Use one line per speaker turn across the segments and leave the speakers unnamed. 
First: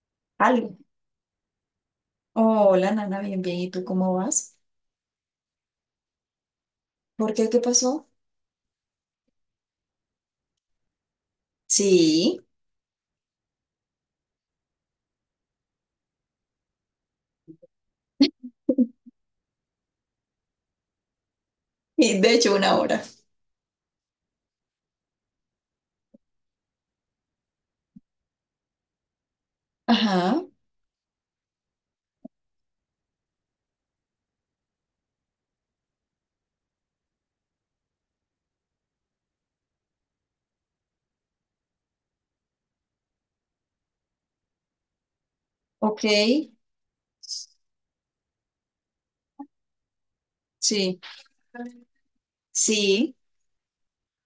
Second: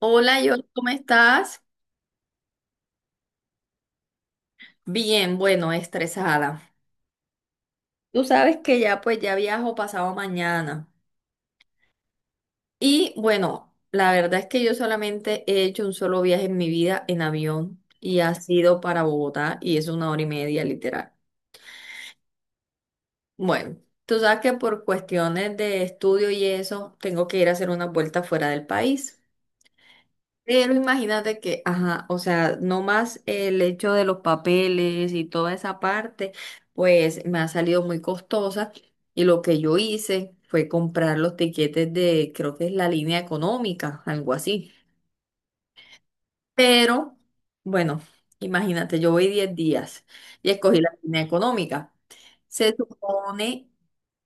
Hola, yo,
Algo.
¿cómo estás?
Hola, Nana, bien, bien. ¿Y tú cómo vas?
Bien, bueno, estresada.
¿Por qué? ¿Qué pasó?
Tú sabes que ya pues ya viajo pasado mañana.
Sí,
Y bueno, la verdad es que yo solamente he hecho un solo viaje en mi vida en avión y ha sido para Bogotá y es 1 hora y media literal.
y de hecho una hora.
Bueno, tú sabes que por cuestiones de estudio y eso, tengo que ir a hacer una vuelta fuera del país.
Ajá,
Pero imagínate que, ajá, o sea, no más el hecho de los papeles y toda esa parte, pues me ha salido muy costosa y lo que yo hice fue comprar los tiquetes de, creo que es la línea económica, algo así.
ok.
Pero, bueno, imagínate, yo voy 10 días y escogí la
Sí,
línea económica. Se
sí.
supone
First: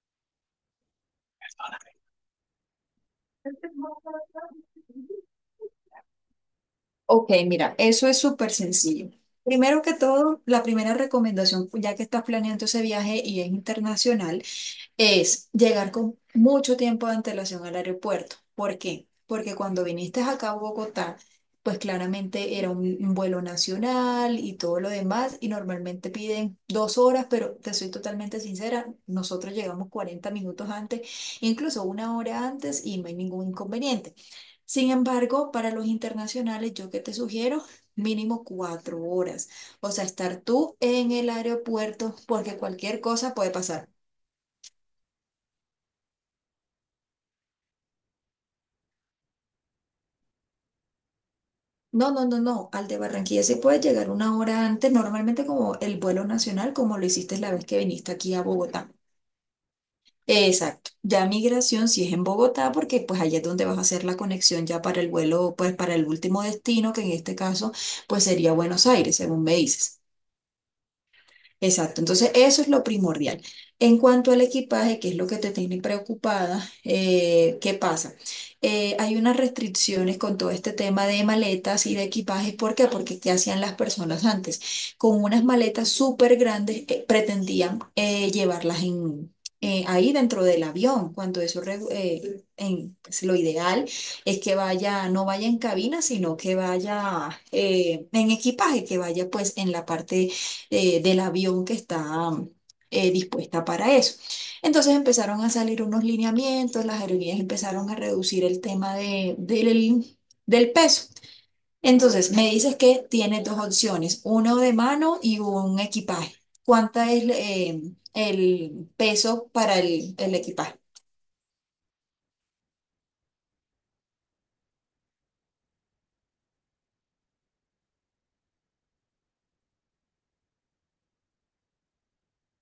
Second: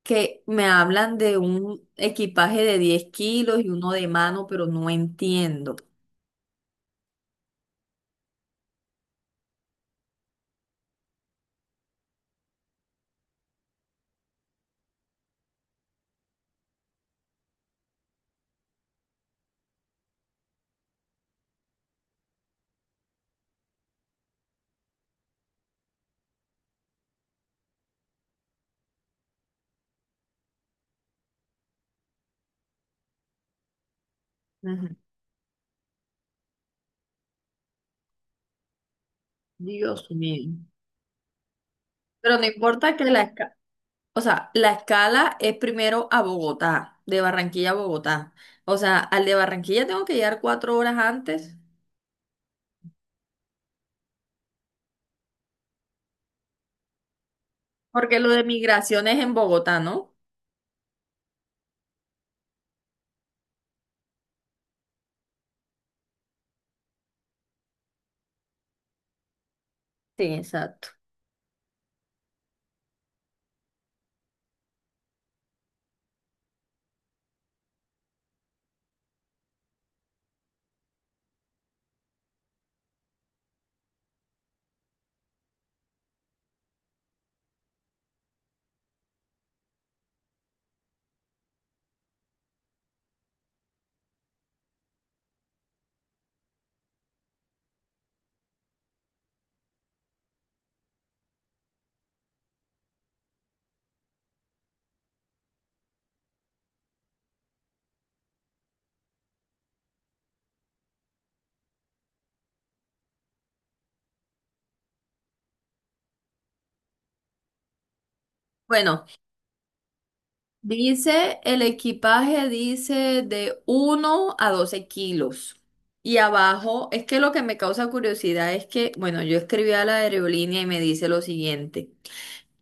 que me hablan de un equipaje de 10 kilos y uno de mano, pero no entiendo.
Ok, mira, eso es súper sencillo. Primero que todo, la primera recomendación, ya que estás planeando ese viaje y es internacional, es llegar con mucho tiempo de antelación al aeropuerto. ¿Por qué? Porque cuando viniste acá a Bogotá, pues claramente era un vuelo nacional y todo lo demás, y normalmente piden 2 horas, pero te soy totalmente sincera, nosotros llegamos 40 minutos antes, incluso una hora antes, y no hay ningún inconveniente. Sin embargo, para los internacionales, yo que te sugiero, mínimo 4 horas. O sea,
Dios
estar
mío.
tú en el aeropuerto
Pero no
porque
importa
cualquier
que la
cosa puede
escala,
pasar.
o sea, la escala es primero a Bogotá, de Barranquilla a Bogotá. O sea, al de Barranquilla tengo que llegar 4 horas antes,
No, no, no, no. Al de Barranquilla se puede llegar una hora antes, normalmente como el vuelo nacional, como lo hiciste la vez que viniste
porque lo
aquí a
de
Bogotá.
migración es en Bogotá, ¿no?
Exacto. Ya migración si es en Bogotá, porque pues allá es donde vas a hacer la conexión ya para el vuelo, pues para el último destino, que en este caso pues sería Buenos Aires, según me dices.
Sí, exacto.
Exacto, entonces eso es lo primordial. En cuanto al equipaje, que es lo que te tiene preocupada, ¿qué pasa? Hay unas restricciones con todo este tema de maletas y de equipajes. ¿Por qué? Porque ¿qué hacían las personas antes? Con unas maletas súper grandes pretendían llevarlas en, ahí dentro del avión, cuando eso pues, lo ideal es que vaya, no vaya en cabina, sino que vaya en equipaje, que vaya pues en la parte del avión que está dispuesta para eso. Entonces empezaron a salir unos lineamientos, las aerolíneas empezaron a reducir el tema del peso. Entonces me dices que tienes dos opciones, uno de mano y un equipaje. ¿Cuánta es el
Bueno,
peso para el equipaje?
dice el equipaje, dice de 1 a 12 kilos. Y abajo, es que lo que me causa curiosidad es que, bueno, yo escribí a la aerolínea y me dice lo siguiente.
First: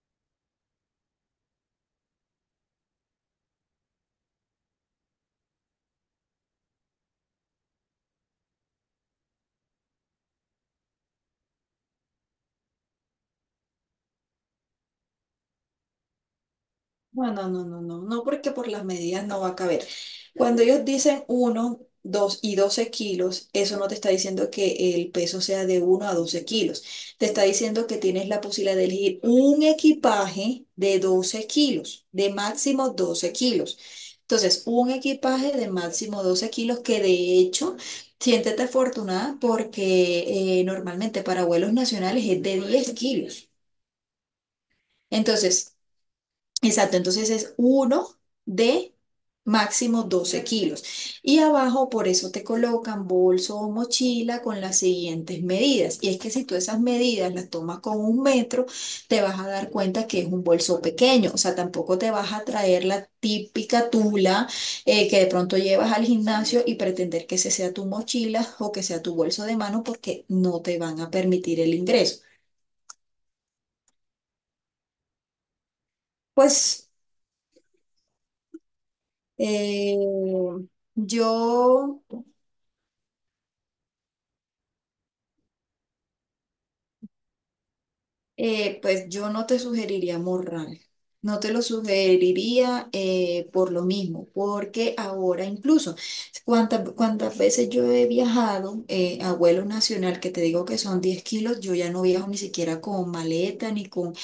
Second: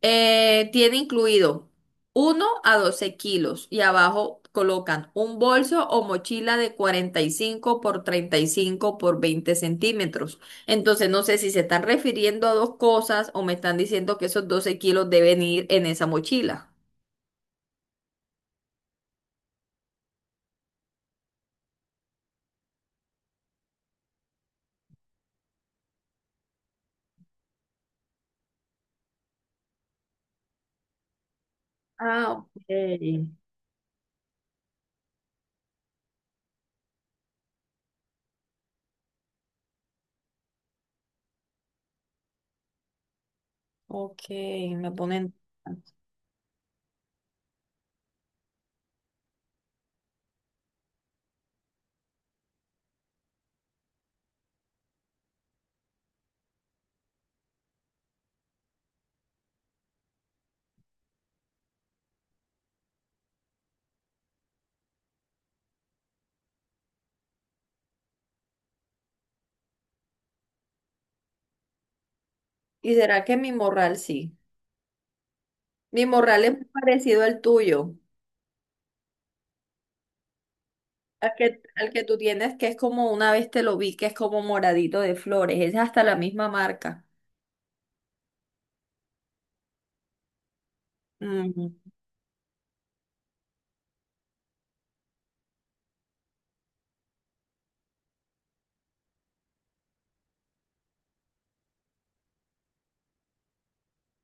Tiene incluido 1 a 12 kilos y abajo colocan un bolso o mochila de 45 por 35 por 20 centímetros. Entonces no sé si se están refiriendo a dos cosas o me están diciendo que esos 12 kilos deben ir en esa mochila.
Bueno, no, no, no, no, no, porque por las medidas no va a caber. Cuando ellos dicen uno, 2 y 12 kilos, eso no te está diciendo que el peso sea de uno a 12 kilos. Te está diciendo que tienes la posibilidad de elegir un equipaje de 12 kilos, de
Ah,
máximo
ok.
12 kilos. Entonces, un equipaje de máximo 12 kilos que de hecho, siéntete afortunada porque normalmente para vuelos nacionales es de 10 kilos.
Ok, me ponen.
Entonces, exacto, entonces es uno de máximo 12 kilos. Y abajo por eso te colocan bolso o mochila con las siguientes medidas. Y es que si tú esas medidas las tomas con un metro, te vas a dar cuenta que es un bolso pequeño. O sea, tampoco te vas a traer la típica tula que de pronto llevas al gimnasio y pretender que ese sea tu mochila o que sea tu bolso de mano porque no te van a permitir el ingreso.
¿Y será que mi morral sí? Mi morral es muy
Pues
parecido al tuyo.
eh,
Al que, al
yo...
que tú tienes, que es como una vez te lo vi, que es como moradito de flores, es hasta la misma marca.
Pues yo no te sugeriría morral, no te lo
Mm,
sugeriría por lo mismo, porque ahora incluso, cuántas veces yo he viajado a vuelo nacional, que te digo que son 10 kilos, yo ya no viajo ni siquiera con maleta, ni con,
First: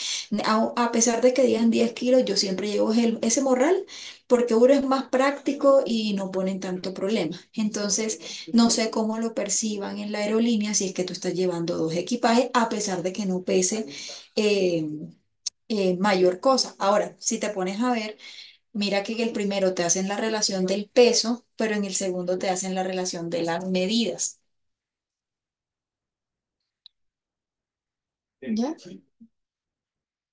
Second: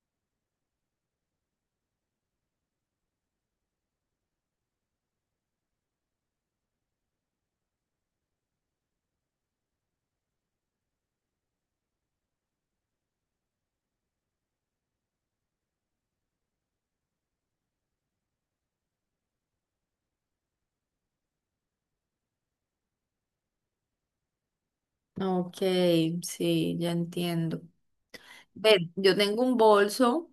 a pesar de que digan 10 kilos, yo siempre llevo ese morral, porque uno es más práctico y no ponen tanto problema. Entonces, no sé cómo lo perciban en la aerolínea si es que tú estás llevando dos equipajes, a pesar de que no pese eh, mayor cosa. Ahora, si te pones a ver, mira que en el primero te hacen la relación del peso, pero en el segundo te hacen la relación de las medidas.
ok, sí, ya entiendo.
¿Ya?
Ven, yo tengo un bolso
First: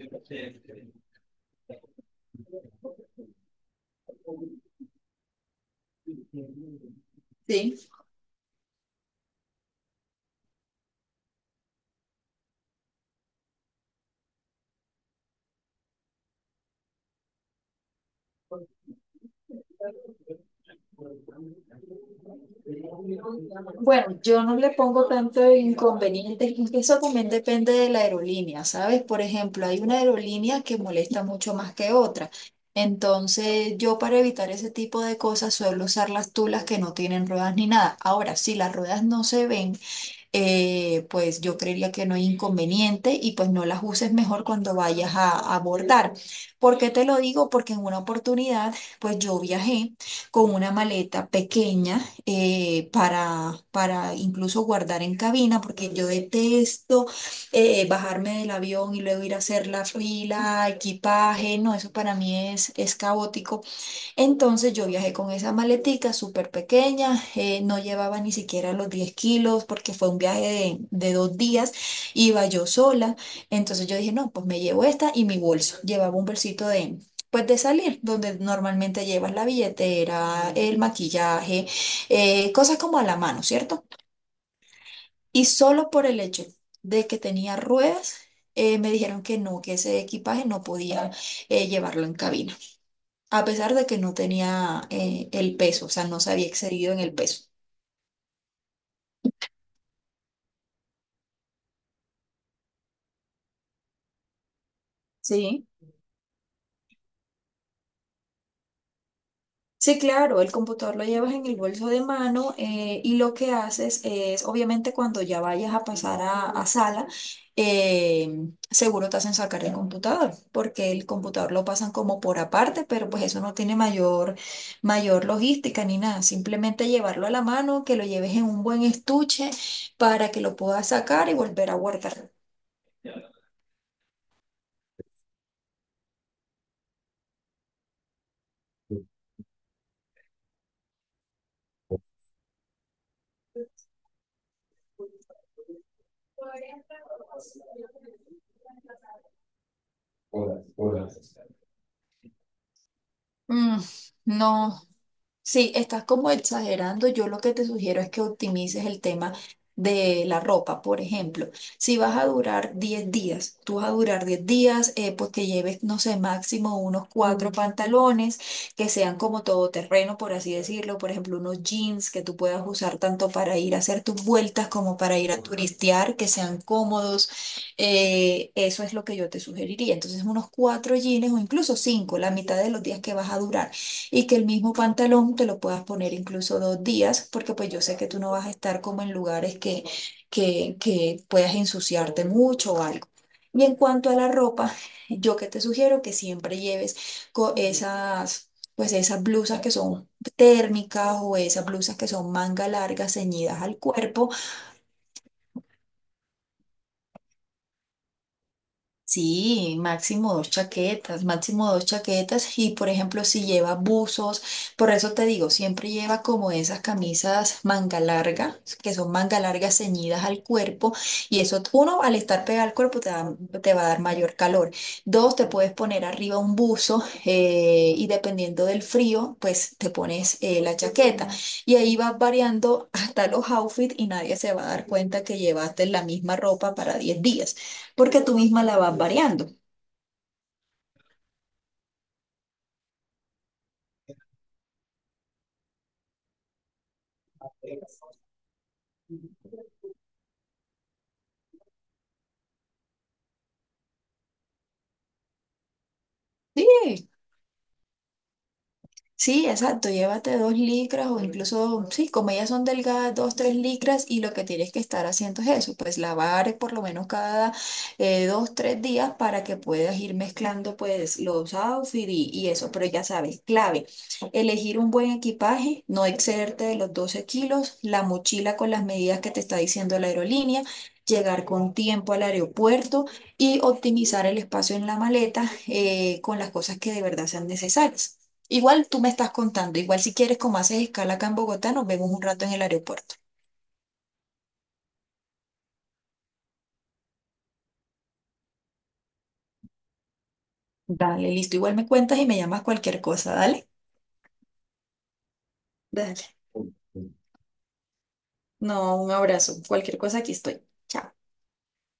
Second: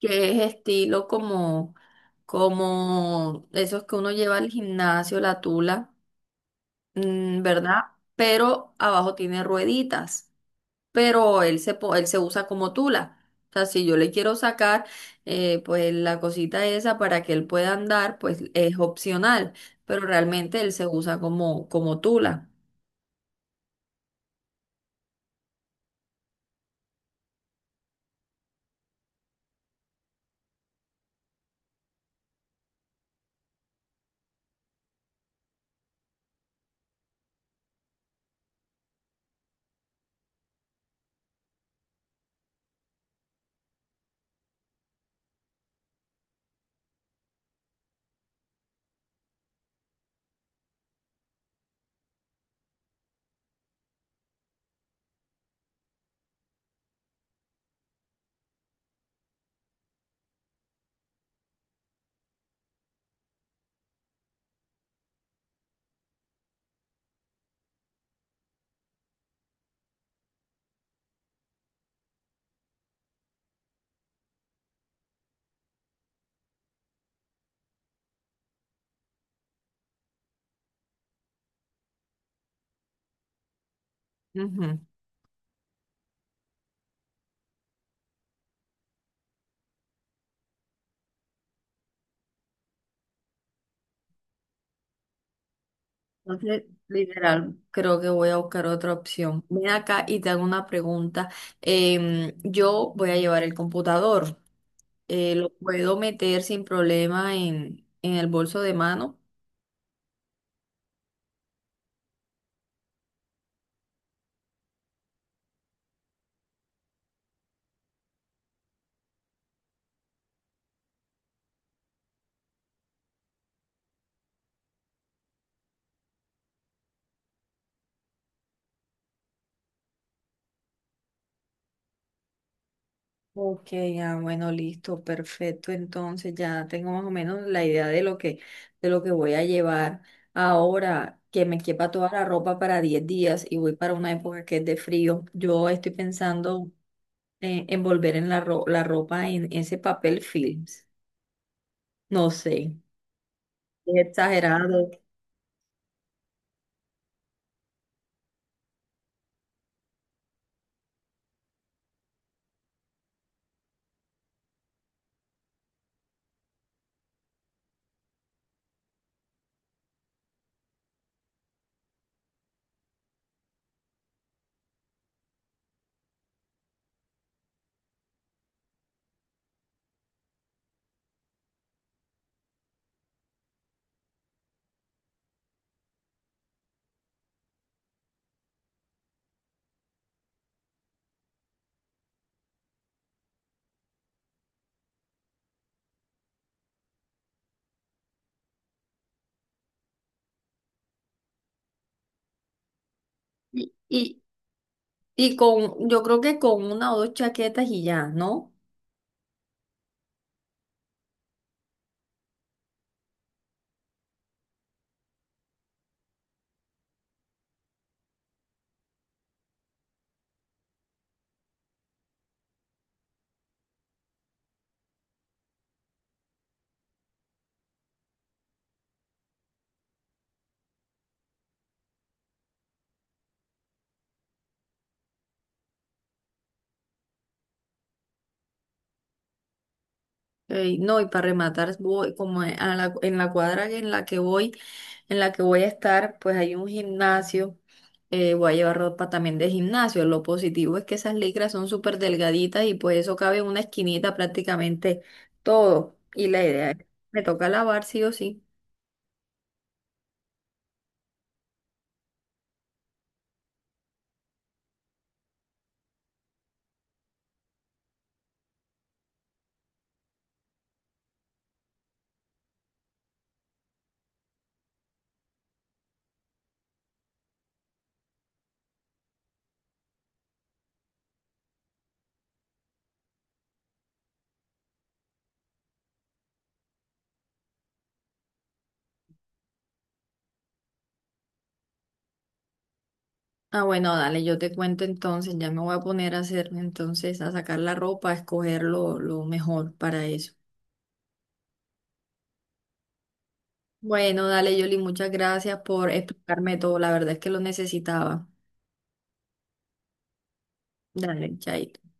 que es estilo como esos que uno lleva al gimnasio, la tula, ¿verdad?
Sí.
Pero abajo tiene rueditas. Pero él se usa como tula. O sea, si yo le quiero sacar, pues la cosita esa para que él pueda andar, pues es opcional, pero realmente él se usa como tula.
Bueno, yo no le pongo tanto inconveniente, es que eso también depende de la aerolínea, ¿sabes? Por ejemplo, hay una aerolínea que molesta mucho más que otra. Entonces, yo para evitar ese tipo de cosas suelo usar las tulas que no tienen ruedas ni nada. Ahora, si las ruedas no se ven, pues yo creería que no hay inconveniente y pues no las uses mejor cuando vayas a abordar. ¿Por qué te lo digo? Porque en una oportunidad, pues yo viajé con una maleta pequeña para incluso guardar en cabina, porque yo detesto bajarme del avión y luego ir a hacer la fila, equipaje, no, eso para mí es caótico. Entonces yo viajé con esa maletica súper pequeña, no llevaba ni siquiera los 10 kilos porque fue un viaje de 2 días, iba yo sola, entonces yo dije, no, pues me llevo esta y mi bolso, llevaba un bolsito de, pues de salir, donde normalmente llevas la billetera, el maquillaje, cosas como a la mano, ¿cierto?
Ujú.
Y solo por el hecho de que tenía ruedas, me dijeron que no, que ese equipaje no podía llevarlo en cabina a pesar de que no tenía el peso, o sea, no se había
Entonces,
excedido en el peso.
literal, creo que voy a buscar otra opción. Ven acá y te hago una pregunta. Yo voy a llevar el computador. ¿Lo
Sí.
puedo meter sin problema en el bolso de mano?
Sí, claro, el computador lo llevas en el bolso de mano y lo que haces es, obviamente, cuando ya vayas a pasar a sala, seguro te hacen sacar el computador, porque el computador lo pasan como por aparte, pero pues eso no tiene mayor, mayor logística ni nada, simplemente llevarlo a la mano, que lo lleves en un buen estuche para que lo puedas sacar y volver a guardar.
Ok, ah, bueno, listo, perfecto. Entonces ya tengo más o menos la idea de lo que voy a llevar ahora, que me quepa toda la ropa para 10 días y voy para una época que es de frío. Yo estoy pensando en envolver la ropa en ese papel films. No sé,
Mm,
es
no.
exagerado.
Sí, estás como exagerando. Yo lo que te sugiero es que optimices el tema de la ropa, por ejemplo. Si vas a durar 10 días, tú vas a durar 10 días, pues que lleves, no sé, máximo unos cuatro pantalones que sean como todoterreno, por así decirlo. Por ejemplo, unos jeans que tú puedas usar tanto para ir a hacer tus vueltas como para ir a turistear, que sean cómodos. Eso es lo que yo te sugeriría. Entonces, unos cuatro jeans o incluso cinco, la mitad de los días que vas a durar y que el mismo pantalón te lo puedas poner incluso 2 días, porque pues yo sé que tú no vas a estar como en lugares que puedas ensuciarte mucho o algo. Y en cuanto a la ropa, yo que te sugiero que siempre lleves esas, pues esas blusas que son térmicas o esas blusas que son manga largas ceñidas
Y,
al
y,
cuerpo.
y yo creo que con una o dos chaquetas y ya, ¿no?
Sí, máximo dos chaquetas y por ejemplo si lleva buzos, por eso te digo, siempre lleva como esas camisas manga larga, que son manga largas ceñidas al cuerpo y eso uno al estar pegada al cuerpo te va a dar mayor calor. Dos, te puedes poner arriba un buzo y dependiendo del frío, pues te pones la chaqueta y ahí vas variando hasta los outfits y nadie se va a dar cuenta que llevaste la misma ropa para 10 días porque tú misma la vas variando.
Ey, no, y para rematar, voy en la cuadra en la que voy a estar, pues hay un gimnasio, voy a llevar ropa también de gimnasio. Lo positivo es que esas licras son súper delgaditas y pues eso cabe en una esquinita prácticamente todo. Y la idea es,
Sí,
me toca lavar sí o sí.
sí, exacto, llévate dos licras o incluso, sí, como ellas son delgadas, dos, tres licras y lo que tienes que estar haciendo es eso, pues lavar por lo menos cada 2, 3 días para que puedas ir mezclando pues los outfits y eso, pero ya sabes, clave, elegir un buen equipaje, no excederte de los 12 kilos, la mochila con las medidas que te está diciendo la aerolínea, llegar con tiempo al aeropuerto y optimizar el espacio en la maleta con las cosas que de verdad sean necesarias. Igual tú me estás contando, igual si quieres, como haces escala acá en Bogotá, nos vemos un rato en el aeropuerto.
Ah, bueno, dale, yo te cuento entonces, ya me voy a poner a hacer entonces, a sacar la ropa, a escoger lo mejor para eso.
Dale, listo. Igual me cuentas y me llamas cualquier cosa, dale.
Bueno, dale, Yoli, muchas gracias por
Dale.
explicarme todo, la verdad es que lo necesitaba.
No, un abrazo. Cualquier cosa, aquí estoy. Chao.
Dale, ya.